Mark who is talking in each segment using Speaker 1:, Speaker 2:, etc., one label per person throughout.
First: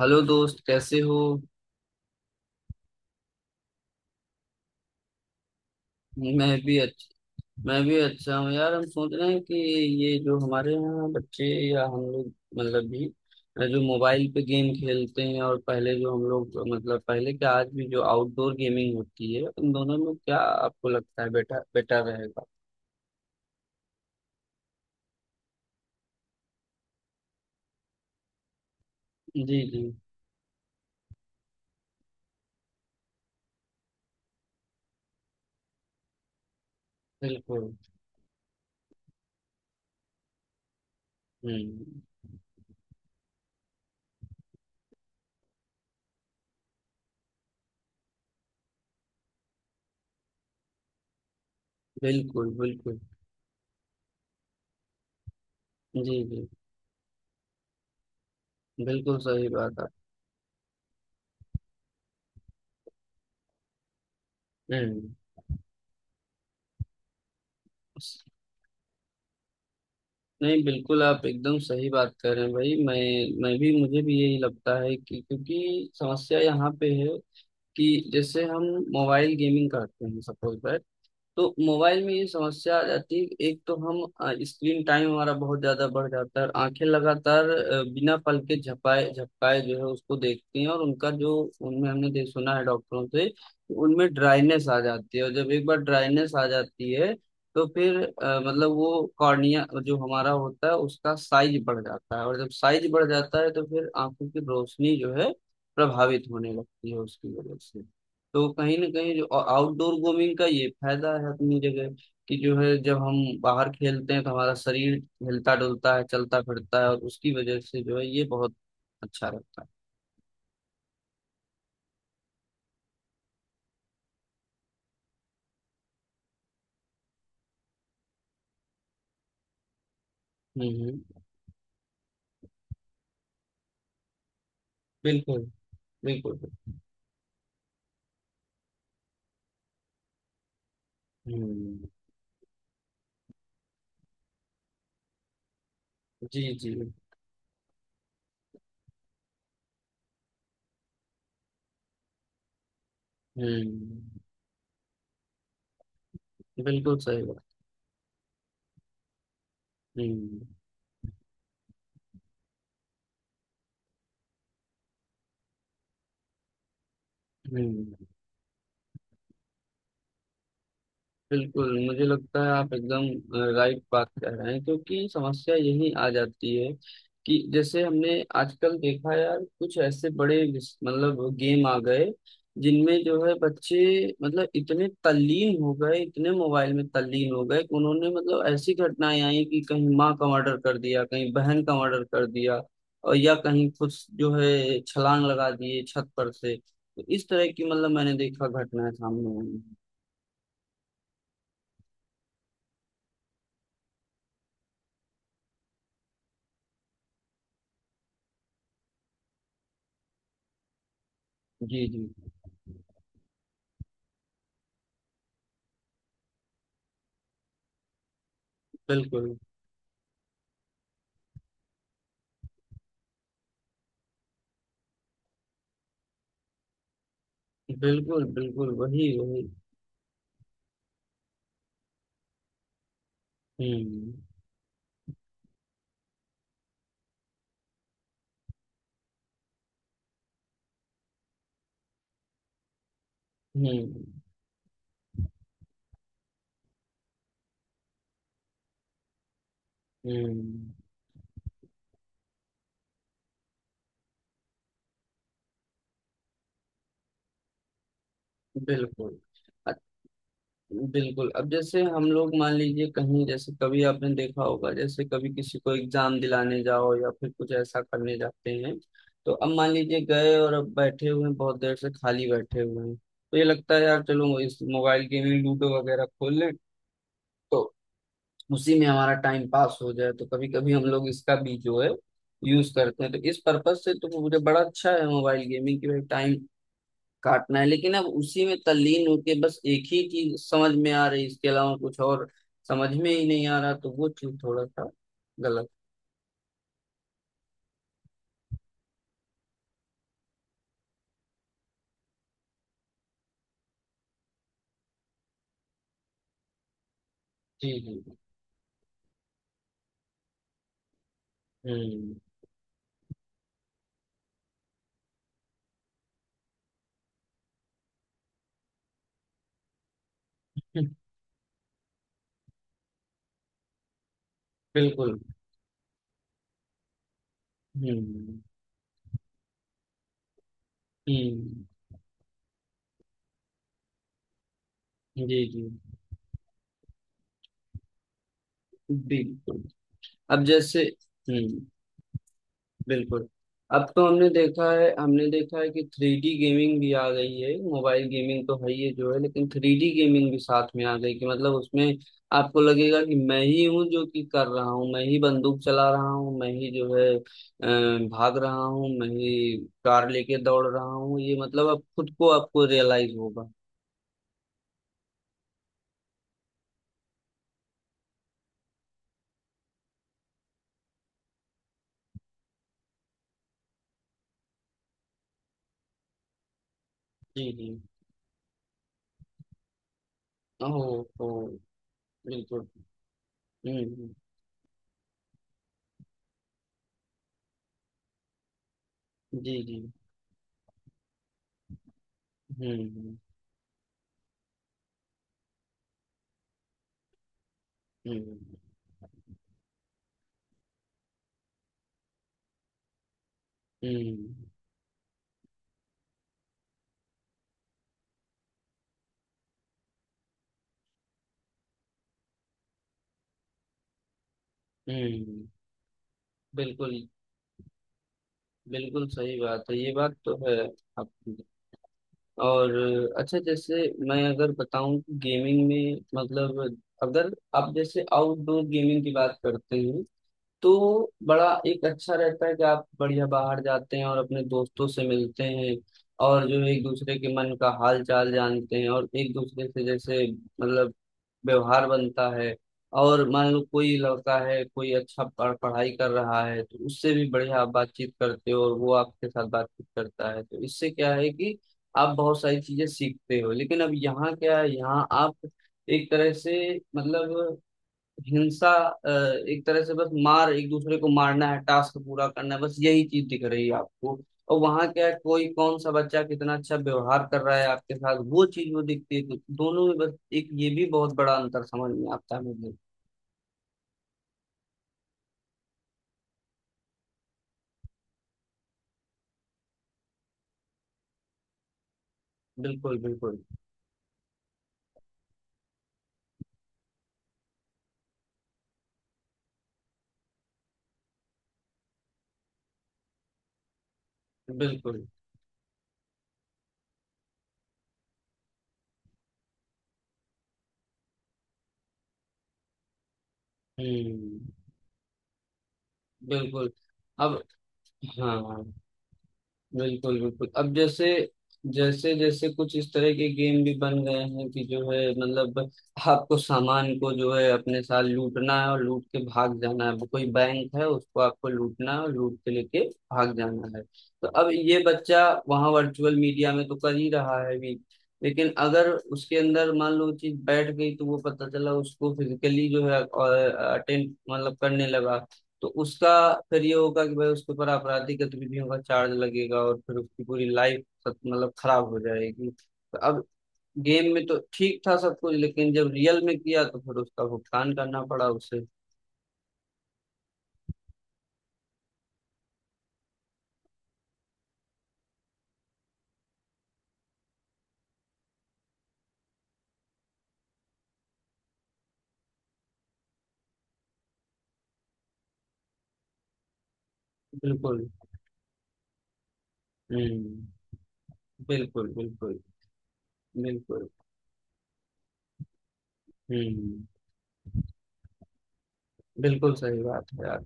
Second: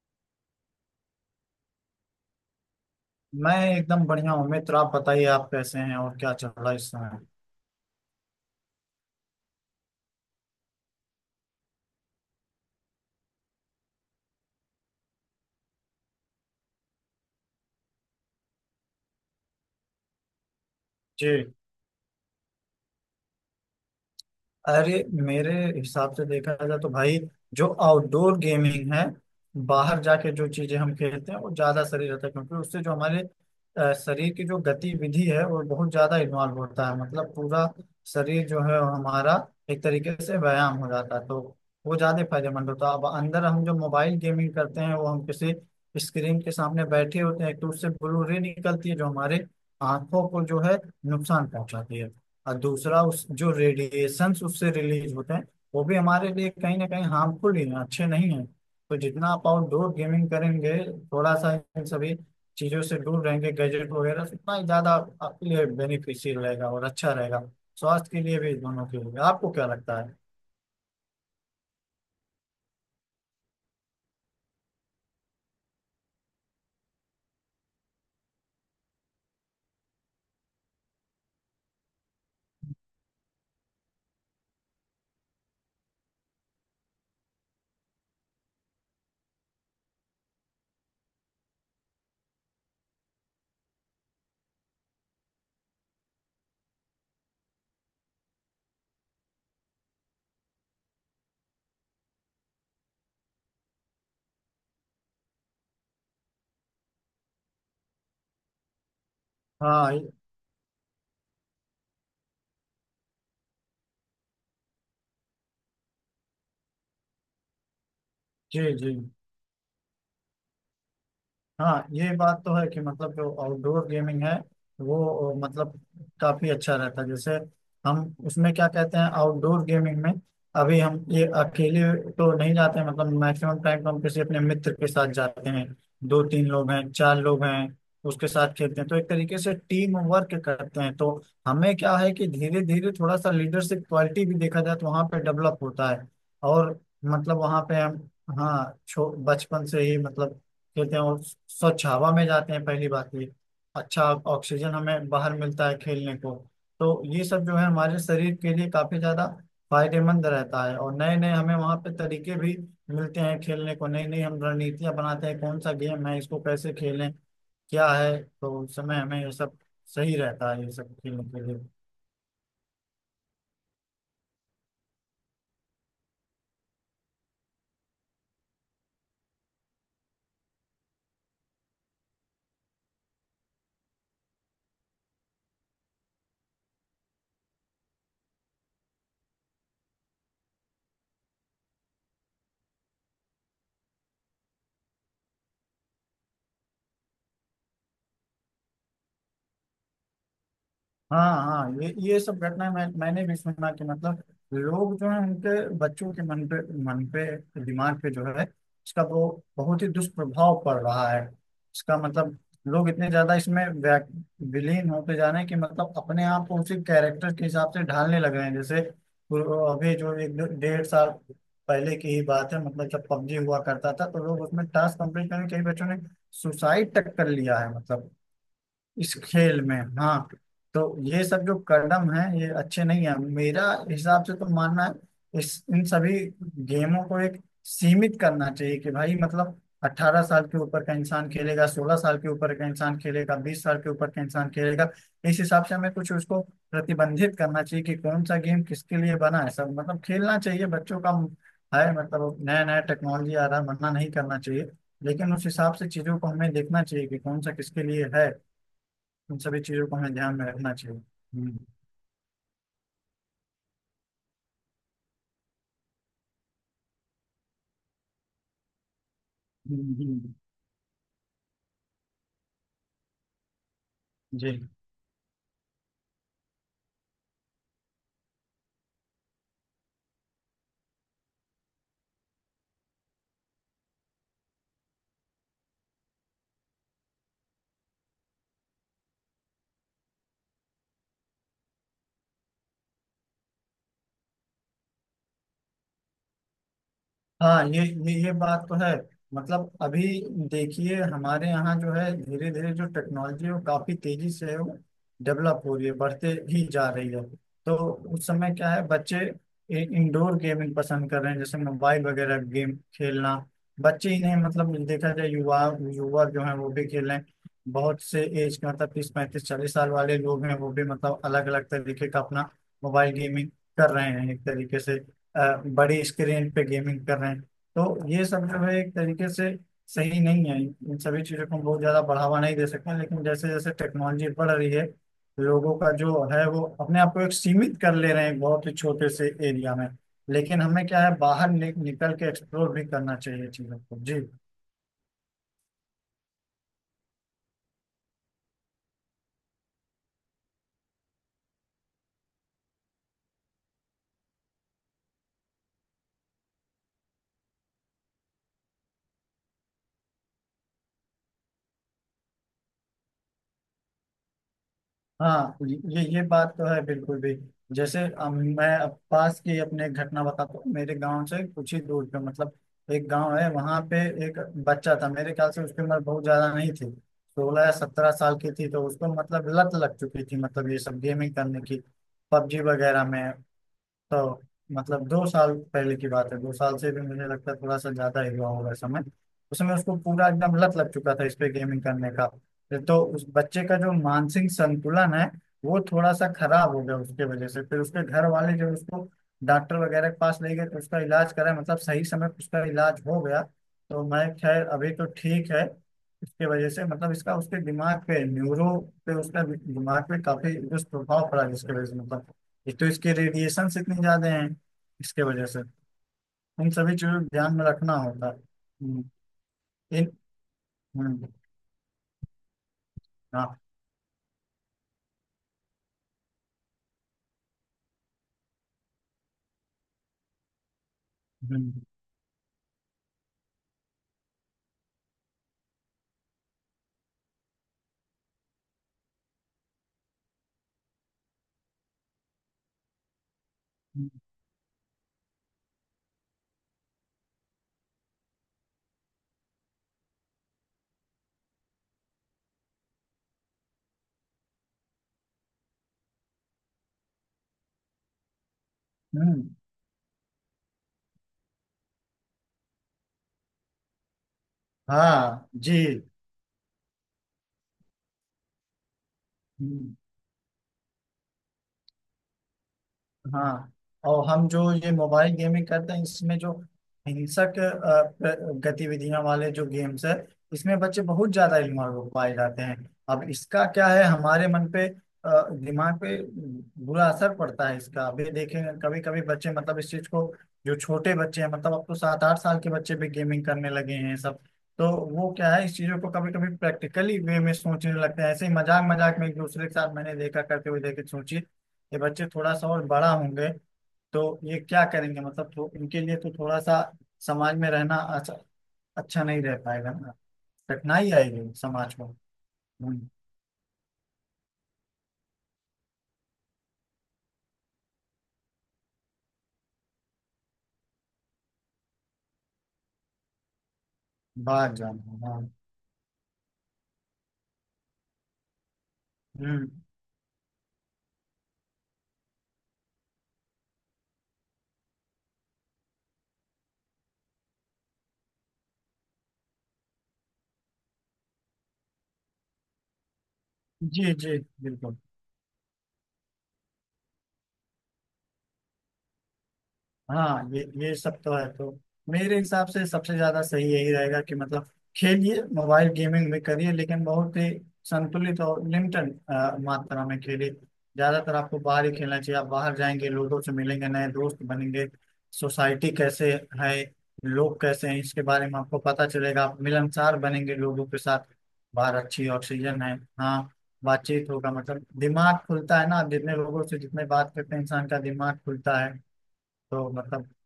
Speaker 1: Hello दोस्त, कैसे हो।
Speaker 2: मैं एकदम बढ़िया हूँ मित्र। आप बताइए, आप कैसे हैं और क्या
Speaker 1: मैं
Speaker 2: चल रहा
Speaker 1: भी
Speaker 2: है इस
Speaker 1: अच्छा।
Speaker 2: समय।
Speaker 1: मैं भी अच्छा हूँ यार। हम सोच रहे हैं कि ये जो हमारे यहाँ बच्चे या हम लोग, मतलब भी जो मोबाइल पे गेम खेलते हैं, और पहले जो हम लोग, मतलब पहले क्या आज भी, जो आउटडोर गेमिंग होती है, उन दोनों में क्या आपको लगता है
Speaker 2: जी,
Speaker 1: बेटा बेटा रहेगा?
Speaker 2: अरे मेरे हिसाब से देखा जाए तो भाई, जो आउटडोर गेमिंग है,
Speaker 1: जी जी।
Speaker 2: बाहर जाके जो चीजें हम खेलते हैं वो ज्यादा शरीर रहता है, क्योंकि उससे जो हमारे शरीर की जो गतिविधि है वो बहुत ज्यादा इन्वॉल्व होता है, मतलब पूरा
Speaker 1: बिल्कुल।
Speaker 2: शरीर जो है वो हमारा एक तरीके से व्यायाम हो जाता है, तो वो
Speaker 1: हम्म।
Speaker 2: ज्यादा फायदेमंद होता है। अब अंदर हम जो मोबाइल गेमिंग करते हैं, वो हम किसी स्क्रीन के सामने बैठे होते हैं, तो उससे ब्लू रे निकलती है जो हमारे आंखों को जो है नुकसान पहुंचाती है।
Speaker 1: बिल्कुल
Speaker 2: और
Speaker 1: बिल्कुल।
Speaker 2: दूसरा, उस जो रेडिएशंस उससे रिलीज होते हैं, वो भी
Speaker 1: जी
Speaker 2: हमारे
Speaker 1: जी।
Speaker 2: लिए कहीं ना कहीं हार्मफुल ही हैं, अच्छे नहीं हैं। तो
Speaker 1: बिल्कुल
Speaker 2: जितना आप
Speaker 1: सही बात है।
Speaker 2: आउटडोर गेमिंग करेंगे, थोड़ा सा इन सभी चीज़ों से दूर रहेंगे, गैजेट वगैरह से, उतना ही ज़्यादा
Speaker 1: हम्म।
Speaker 2: आपके लिए बेनिफिशियल रहेगा और अच्छा रहेगा, स्वास्थ्य के लिए भी, दोनों के लिए। आपको क्या लगता है?
Speaker 1: नहीं, बिल्कुल आप एकदम सही बात कर रहे हैं भाई। मैं भी, मुझे भी यही लगता है कि, क्योंकि समस्या यहाँ पे है कि जैसे हम मोबाइल गेमिंग करते हैं सपोज, तो मोबाइल में ये समस्या आ जाती है, एक तो हम स्क्रीन टाइम हमारा बहुत ज्यादा बढ़ जाता है और आंखें लगातार बिना पल के झपाए झपकाए जो है उसको देखती हैं, और उनका जो उनमें हमने देख सुना है डॉक्टरों से कि उनमें ड्राइनेस आ जाती है, और जब एक बार ड्राइनेस आ जाती है तो फिर मतलब वो कॉर्निया जो हमारा होता है उसका साइज बढ़ जाता है, और जब साइज बढ़ जाता है तो फिर आंखों की रोशनी जो है प्रभावित होने लगती है उसकी वजह से। तो कहीं ना कहीं जो आउटडोर
Speaker 2: हाँ,
Speaker 1: गेमिंग का ये फायदा है अपनी जगह कि जो है, जब हम बाहर खेलते हैं तो हमारा शरीर हिलता डुलता है, चलता फिरता है, और उसकी वजह से जो है ये बहुत
Speaker 2: जी जी।
Speaker 1: अच्छा रहता है।
Speaker 2: हाँ, ये बात तो है कि मतलब जो आउटडोर गेमिंग है, वो मतलब काफी अच्छा रहता है। जैसे हम उसमें क्या कहते हैं आउटडोर गेमिंग में,
Speaker 1: हम्म
Speaker 2: अभी हम
Speaker 1: हम्म,
Speaker 2: ये अकेले तो नहीं जाते हैं, मतलब मैक्सिमम टाइम तो हम किसी अपने मित्र के साथ
Speaker 1: बिल्कुल
Speaker 2: जाते हैं, दो
Speaker 1: बिल्कुल।
Speaker 2: तीन लोग हैं, चार लोग हैं, उसके साथ खेलते हैं, तो एक तरीके से टीम वर्क करते हैं। तो हमें
Speaker 1: हम्म।
Speaker 2: क्या है कि धीरे धीरे थोड़ा सा लीडरशिप क्वालिटी भी, देखा जाए तो वहाँ पे डेवलप होता है।
Speaker 1: जी जी।
Speaker 2: और मतलब वहाँ पे हम, हाँ छो बचपन से ही मतलब खेलते हैं, और स्वच्छ हवा में जाते हैं पहली बात ये। अच्छा
Speaker 1: हम्म।
Speaker 2: ऑक्सीजन हमें बाहर मिलता है खेलने को, तो
Speaker 1: बिल्कुल सही
Speaker 2: ये
Speaker 1: बात।
Speaker 2: सब जो है हमारे शरीर के लिए काफी ज्यादा फायदेमंद
Speaker 1: हम्म
Speaker 2: रहता है। और नए नए हमें वहाँ पे तरीके भी मिलते हैं खेलने को, नई नई हम रणनीतियां बनाते हैं कौन सा गेम है, इसको कैसे खेलें क्या
Speaker 1: हम्म।
Speaker 2: है, तो उस समय हमें ये सब सही रहता है, ये सब खेलने के लिए।
Speaker 1: बिल्कुल, मुझे लगता है आप एकदम राइट बात कह रहे हैं, क्योंकि समस्या यही आ जाती है कि जैसे हमने आजकल देखा यार, कुछ ऐसे बड़े मतलब गेम आ गए जिनमें जो है बच्चे, मतलब इतने तल्लीन हो गए, इतने मोबाइल में तल्लीन हो गए कि उन्होंने, मतलब ऐसी घटनाएं आई कि कहीं माँ का मर्डर कर दिया, कहीं बहन का मर्डर कर दिया, और या कहीं कुछ जो है छलांग लगा दिए छत पर से। तो इस तरह की, मतलब मैंने देखा, घटनाएं सामने आई हैं।
Speaker 2: हाँ हाँ, ये सब घटनाएं मैंने भी सुना कि मतलब लोग जो है उनके बच्चों के मन पे, मन पे, दिमाग पे जो है इसका वो बहुत ही दुष्प्रभाव पड़ रहा है।
Speaker 1: जी
Speaker 2: इसका
Speaker 1: जी।
Speaker 2: मतलब लोग इतने ज्यादा इसमें विलीन होते जा रहे हैं कि मतलब अपने आप को उसी कैरेक्टर के हिसाब से ढालने लग रहे हैं। जैसे
Speaker 1: बिल्कुल
Speaker 2: वो, अभी जो 1.5 साल पहले की ही बात है, मतलब जब पबजी हुआ करता था, तो लोग उसमें टास्क कंप्लीट करने कई बच्चों ने सुसाइड तक कर लिया है, मतलब
Speaker 1: बिल्कुल। बिल्कुल वही
Speaker 2: इस
Speaker 1: वही।
Speaker 2: खेल में। हाँ, तो ये सब जो कदम है ये अच्छे नहीं है, मेरा
Speaker 1: हम्म
Speaker 2: हिसाब से तो मानना है इस इन सभी गेमों को एक सीमित करना चाहिए, कि भाई मतलब 18 साल के ऊपर का इंसान खेलेगा, 16 साल के ऊपर का इंसान खेलेगा, 20 साल के
Speaker 1: हम्म
Speaker 2: ऊपर का इंसान खेलेगा। इस हिसाब से हमें कुछ उसको प्रतिबंधित करना चाहिए कि कौन सा गेम किसके लिए बना है, सब मतलब खेलना चाहिए
Speaker 1: हम्म।
Speaker 2: बच्चों का है, मतलब नया नया टेक्नोलॉजी आ रहा है, मना नहीं करना चाहिए, लेकिन उस हिसाब से चीजों को हमें देखना चाहिए कि कौन सा किसके लिए है।
Speaker 1: बिल्कुल।
Speaker 2: इन सभी
Speaker 1: अ-
Speaker 2: चीजों को हमें ध्यान में रखना चाहिए।
Speaker 1: बिल्कुल, अब जैसे हम लोग मान लीजिए कहीं, जैसे कभी आपने देखा होगा, जैसे कभी किसी को एग्जाम दिलाने जाओ या फिर कुछ ऐसा करने जाते हैं, तो अब मान
Speaker 2: हम्म,
Speaker 1: लीजिए
Speaker 2: हम्म,
Speaker 1: गए और अब बैठे हुए हैं, बहुत देर से खाली बैठे हुए हैं, तो ये लगता है यार चलो
Speaker 2: जी।
Speaker 1: इस मोबाइल गेम में लूडो वगैरह खोल लें, तो उसी में हमारा टाइम पास हो जाए। तो कभी कभी हम लोग इसका भी जो है यूज करते हैं, तो इस पर्पज से तो मुझे बड़ा अच्छा है मोबाइल गेमिंग की, भाई टाइम काटना है। लेकिन अब उसी में तल्लीन होके बस एक ही चीज समझ में आ रही, इसके अलावा कुछ और समझ में ही नहीं आ रहा, तो वो चीज थोड़ा सा गलत।
Speaker 2: हाँ, ये बात तो है। मतलब अभी देखिए, हमारे यहाँ जो है धीरे धीरे जो टेक्नोलॉजी है वो काफी तेजी से डेवलप हो रही है, बढ़ते ही जा रही है।
Speaker 1: जी
Speaker 2: तो
Speaker 1: जी।
Speaker 2: उस समय क्या है, बच्चे इंडोर गेमिंग पसंद कर रहे हैं, जैसे मोबाइल
Speaker 1: हम्म
Speaker 2: वगैरह गेम खेलना। बच्चे ही नहीं, मतलब देखा जाए युवा, युवा जो है वो भी खेल रहे हैं। बहुत से एज के, मतलब 30, 35, 40 साल वाले लोग हैं वो भी,
Speaker 1: हम्म,
Speaker 2: मतलब अलग अलग तरीके का अपना मोबाइल गेमिंग कर रहे हैं एक तरीके से,
Speaker 1: बिल्कुल।
Speaker 2: बड़ी स्क्रीन पे गेमिंग कर रहे हैं। तो ये
Speaker 1: हम्म
Speaker 2: सब जो है एक तरीके से सही नहीं है, इन सभी चीज़ों को हम
Speaker 1: हम्म।
Speaker 2: बहुत ज़्यादा बढ़ावा नहीं दे सकते हैं, लेकिन जैसे जैसे टेक्नोलॉजी बढ़ रही है
Speaker 1: जी जी।
Speaker 2: लोगों का जो है वो अपने आप को एक सीमित कर ले रहे हैं, एक बहुत ही छोटे से
Speaker 1: बिल्कुल
Speaker 2: एरिया में।
Speaker 1: अब
Speaker 2: लेकिन
Speaker 1: जैसे।
Speaker 2: हमें क्या है, बाहर
Speaker 1: हम्म।
Speaker 2: निकल के एक्सप्लोर भी करना
Speaker 1: बिल्कुल,
Speaker 2: चाहिए चीज़ों
Speaker 1: अब
Speaker 2: को
Speaker 1: तो
Speaker 2: जी।
Speaker 1: हमने देखा है, हमने देखा है कि थ्री डी गेमिंग भी आ गई है। मोबाइल गेमिंग तो है ही है जो है, लेकिन थ्री डी गेमिंग भी साथ में आ गई, कि मतलब उसमें आपको लगेगा कि मैं ही हूँ जो कि कर रहा हूँ, मैं ही बंदूक चला रहा हूँ, मैं ही जो है भाग रहा हूँ, मैं ही कार लेके दौड़ रहा हूँ, ये मतलब अब खुद को आपको रियलाइज होगा।
Speaker 2: हाँ ये बात तो है बिल्कुल भी। जैसे मैं अब पास की अपने घटना बताता हूँ। मेरे गांव से कुछ ही दूर पे मतलब एक गांव है, वहां पे एक बच्चा था, मेरे ख्याल से उसकी उम्र बहुत ज्यादा नहीं थी,
Speaker 1: जी
Speaker 2: सोलह
Speaker 1: जी।
Speaker 2: या सत्रह साल की थी। तो उसको मतलब लत लग चुकी थी
Speaker 1: ओ।
Speaker 2: मतलब ये सब
Speaker 1: ओ।
Speaker 2: गेमिंग करने की, पबजी
Speaker 1: बिल्कुल।
Speaker 2: वगैरह में।
Speaker 1: हम्म हम्म,
Speaker 2: तो मतलब 2 साल पहले की बात है, 2 साल से भी मुझे लगता है थोड़ा सा ज्यादा ही हुआ होगा समय।
Speaker 1: जी
Speaker 2: उसमें
Speaker 1: जी।
Speaker 2: उसको पूरा एकदम लत लग चुका था इस पे गेमिंग करने का।
Speaker 1: हम्म
Speaker 2: तो
Speaker 1: हम्म
Speaker 2: उस बच्चे का जो मानसिक संतुलन है वो थोड़ा सा खराब हो गया उसके वजह से, फिर उसके घर वाले
Speaker 1: हम्म
Speaker 2: जो उसको डॉक्टर वगैरह के पास ले गए, तो उसका इलाज करा, मतलब सही समय पे उसका इलाज हो गया। तो मैं,
Speaker 1: हम्म
Speaker 2: खैर अभी तो ठीक है। इसके वजह से मतलब इसका उसके दिमाग पे न्यूरो पे, उसका दिमाग पे काफी दुष्प्रभाव पड़ा जिसके वजह से मतलब, एक तो इसके रेडिएशन इतने ज्यादा हैं इसके
Speaker 1: हम्म।
Speaker 2: वजह से। इन सभी
Speaker 1: बिल्कुल।
Speaker 2: चीजों को ध्यान में रखना होता है। हम्म,
Speaker 1: बिल्कुल सही बात है, ये
Speaker 2: इन,
Speaker 1: बात तो है
Speaker 2: हम्म,
Speaker 1: आपकी। और अच्छा,
Speaker 2: हाँ,
Speaker 1: जैसे मैं अगर बताऊं कि गेमिंग में, मतलब अगर आप जैसे आउटडोर गेमिंग की बात करते हैं, तो बड़ा
Speaker 2: हम्म,
Speaker 1: एक अच्छा रहता है कि आप बढ़िया बाहर जाते हैं और अपने दोस्तों से मिलते हैं, और जो एक दूसरे के मन का हाल चाल जानते हैं, और एक दूसरे से जैसे मतलब व्यवहार बनता है। और मान लो कोई
Speaker 2: हम्म,
Speaker 1: लड़का है, कोई अच्छा पढ़ाई कर रहा है, तो उससे भी बढ़िया आप बातचीत करते हो और वो आपके साथ बातचीत करता है, तो इससे क्या है कि आप बहुत सारी चीजें सीखते हो। लेकिन अब यहाँ क्या है, यहाँ आप एक तरह से मतलब हिंसा, अ,
Speaker 2: हम्म,
Speaker 1: एक तरह से बस मार, एक दूसरे को मारना है, टास्क पूरा करना है, बस यही चीज दिख रही है आपको, और वहां क्या है कोई
Speaker 2: हाँ जी।
Speaker 1: कौन सा बच्चा कितना अच्छा व्यवहार कर रहा है आपके साथ, वो चीज वो दिखती है। तो दोनों
Speaker 2: हम्म।
Speaker 1: में बस एक ये भी बहुत बड़ा अंतर समझ में आता है मुझे।
Speaker 2: हाँ, और हम जो ये मोबाइल गेमिंग करते हैं इसमें जो हिंसक गतिविधियां वाले जो गेम्स है, इसमें बच्चे बहुत ज्यादा इन्वॉल्व हो पाए जाते हैं।
Speaker 1: बिल्कुल
Speaker 2: अब
Speaker 1: बिल्कुल
Speaker 2: इसका क्या है, हमारे मन पे, दिमाग पे बुरा असर पड़ता है इसका। अभी देखेंगे कभी कभी बच्चे मतलब इस चीज को, जो छोटे बच्चे हैं मतलब अब तो 7 आठ साल के बच्चे भी गेमिंग करने लगे हैं सब। तो
Speaker 1: बिल्कुल।
Speaker 2: वो क्या है, इस चीजों को कभी कभी प्रैक्टिकली वे में सोचने लगते हैं, ऐसे ही मजाक मजाक में एक दूसरे के साथ मैंने देखा करते हुए देखे। सोचिए ये बच्चे थोड़ा सा और बड़ा होंगे तो ये
Speaker 1: हम्म।
Speaker 2: क्या करेंगे, मतलब तो इनके लिए तो थोड़ा
Speaker 1: बिल्कुल
Speaker 2: सा
Speaker 1: अब।
Speaker 2: समाज में रहना
Speaker 1: हाँ।
Speaker 2: अच्छा नहीं रह पाएगा ना,
Speaker 1: बिल्कुल बिल्कुल। अब जैसे
Speaker 2: कठिनाई आएगी समाज को।
Speaker 1: जैसे जैसे कुछ इस
Speaker 2: हम्म,
Speaker 1: तरह के गेम भी बन गए हैं कि जो है मतलब आपको सामान को जो है अपने साथ लूटना है और लूट के भाग जाना है। कोई बैंक है उसको आपको लूटना है और लूट के लेके भाग जाना है। तो अब
Speaker 2: बाहर
Speaker 1: ये
Speaker 2: जाना,
Speaker 1: बच्चा
Speaker 2: हाँ।
Speaker 1: वहां वर्चुअल मीडिया में तो कर ही रहा है अभी, लेकिन अगर उसके
Speaker 2: हम्म,
Speaker 1: अंदर मान लो चीज बैठ गई, तो वो पता चला उसको फिजिकली जो है अटेंड मतलब करने लगा। तो उसका फिर ये होगा कि भाई उसके ऊपर आपराधिक गतिविधियों का चार्ज लगेगा, और फिर उसकी पूरी लाइफ मतलब खराब हो जाएगी। तो अब गेम
Speaker 2: जी
Speaker 1: में
Speaker 2: जी
Speaker 1: तो ठीक था
Speaker 2: बिल्कुल।
Speaker 1: सब कुछ, लेकिन जब रियल में किया तो फिर उसका भुगतान करना पड़ा उसे।
Speaker 2: हाँ ये सब तो है। तो मेरे हिसाब से सबसे ज्यादा सही यही रहेगा कि मतलब खेलिए, मोबाइल गेमिंग भी करिए, लेकिन बहुत ही संतुलित और लिमिटेड मात्रा में खेलिए। ज्यादातर आपको बाहर ही खेलना चाहिए, आप बाहर जाएंगे, लोगों से मिलेंगे, नए दोस्त बनेंगे, सोसाइटी कैसे है, लोग
Speaker 1: बिल्कुल।
Speaker 2: कैसे हैं, इसके बारे में आपको पता चलेगा, आप मिलनसार
Speaker 1: हम्म।
Speaker 2: बनेंगे लोगों के साथ।
Speaker 1: बिल्कुल
Speaker 2: बाहर अच्छी
Speaker 1: बिल्कुल
Speaker 2: ऑक्सीजन है। हाँ,
Speaker 1: बिल्कुल।
Speaker 2: बातचीत होगा, मतलब दिमाग खुलता है ना, आप जितने लोगों से
Speaker 1: हम्म।
Speaker 2: जितने बात करते हैं इंसान का दिमाग खुलता है।
Speaker 1: बिल्कुल सही
Speaker 2: तो
Speaker 1: बात है
Speaker 2: मतलब
Speaker 1: यार।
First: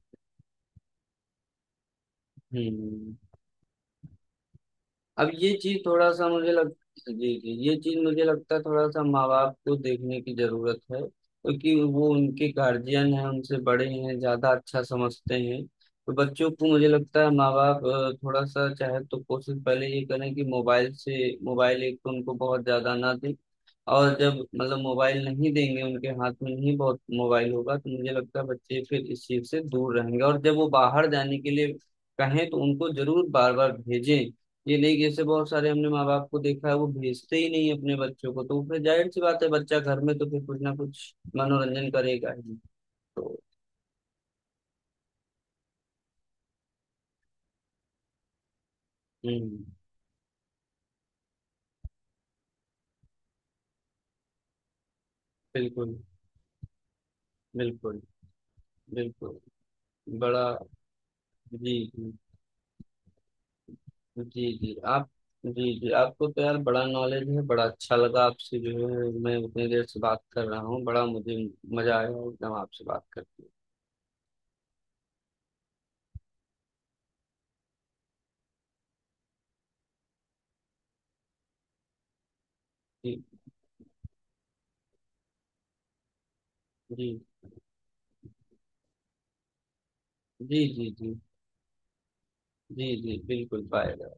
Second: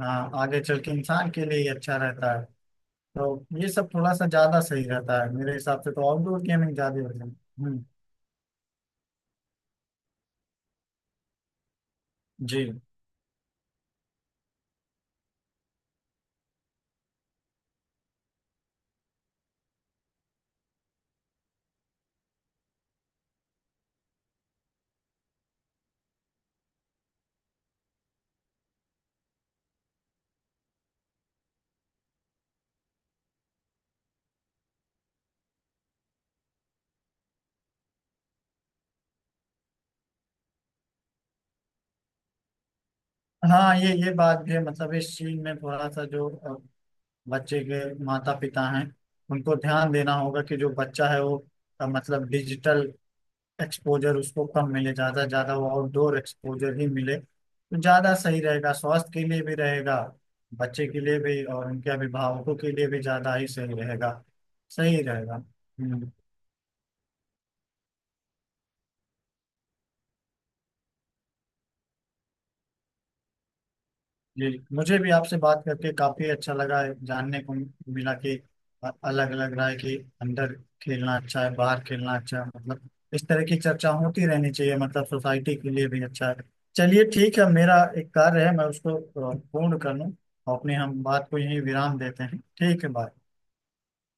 Speaker 2: हाँ, आगे चल के इंसान के लिए ही अच्छा रहता है।
Speaker 1: हम्म।
Speaker 2: तो ये सब थोड़ा सा ज्यादा सही रहता
Speaker 1: अब
Speaker 2: है
Speaker 1: ये
Speaker 2: मेरे
Speaker 1: चीज
Speaker 2: हिसाब से, तो
Speaker 1: थोड़ा सा
Speaker 2: आउटडोर
Speaker 1: मुझे लग,
Speaker 2: गेमिंग ज्यादा हो जाए।
Speaker 1: जी जी, ये
Speaker 2: हम्म,
Speaker 1: चीज मुझे लगता है थोड़ा सा माँ बाप को देखने की जरूरत है, क्योंकि वो उनके
Speaker 2: जी।
Speaker 1: गार्जियन हैं, उनसे बड़े हैं, ज्यादा अच्छा समझते हैं। तो बच्चों को मुझे लगता है माँ बाप थोड़ा सा चाहे तो कोशिश पहले ये करें कि मोबाइल से, मोबाइल एक तो उनको बहुत ज्यादा ना दें। और जब मतलब मोबाइल नहीं देंगे उनके हाथ में, नहीं बहुत मोबाइल होगा, तो मुझे लगता है बच्चे फिर इस चीज से दूर रहेंगे। और जब वो बाहर जाने के लिए कहें तो उनको जरूर बार बार भेजें। ये नहीं कि जैसे बहुत सारे हमने माँ बाप को देखा है वो भेजते ही नहीं अपने बच्चों को, तो फिर जाहिर सी बात है बच्चा घर में तो फिर कुछ ना कुछ मनोरंजन करेगा ही। तो
Speaker 2: हाँ ये बात भी है, मतलब इस चीज में थोड़ा सा जो बच्चे के माता पिता हैं उनको
Speaker 1: हम्म,
Speaker 2: ध्यान देना होगा कि जो बच्चा है वो मतलब डिजिटल एक्सपोजर उसको कम मिले, ज़्यादा ज़्यादा वो
Speaker 1: बिल्कुल
Speaker 2: आउटडोर एक्सपोजर ही मिले तो
Speaker 1: बिल्कुल
Speaker 2: ज़्यादा सही रहेगा, स्वास्थ्य के
Speaker 1: बिल्कुल।
Speaker 2: लिए भी रहेगा,
Speaker 1: बड़ा।
Speaker 2: बच्चे के लिए भी और उनके
Speaker 1: जी
Speaker 2: अभिभावकों के लिए भी ज़्यादा ही सही रहेगा।
Speaker 1: जी जी।
Speaker 2: सही
Speaker 1: आप
Speaker 2: रहेगा।
Speaker 1: जी जी,
Speaker 2: हम्म।
Speaker 1: आपको तो यार बड़ा नॉलेज है, बड़ा अच्छा लगा आपसे। जो है मैं उतनी देर से बात कर रहा हूँ, बड़ा मुझे मजा आया एकदम आपसे बात करके।
Speaker 2: जी, मुझे भी आपसे बात करके काफी अच्छा लगा, है जानने को मिला कि अलग अलग राय कि अंदर खेलना अच्छा है, बाहर खेलना अच्छा है, मतलब
Speaker 1: जी
Speaker 2: इस तरह की चर्चा होती रहनी चाहिए, मतलब सोसाइटी के लिए भी अच्छा है। चलिए
Speaker 1: जी।
Speaker 2: ठीक है, मेरा एक कार्य है मैं उसको पूर्ण कर लूँ,
Speaker 1: जी
Speaker 2: अपने
Speaker 1: जी।
Speaker 2: हम
Speaker 1: जी
Speaker 2: बात को यहीं विराम देते हैं। ठीक है
Speaker 1: जी जी
Speaker 2: बाय।
Speaker 1: बिल्कुल पाएगा।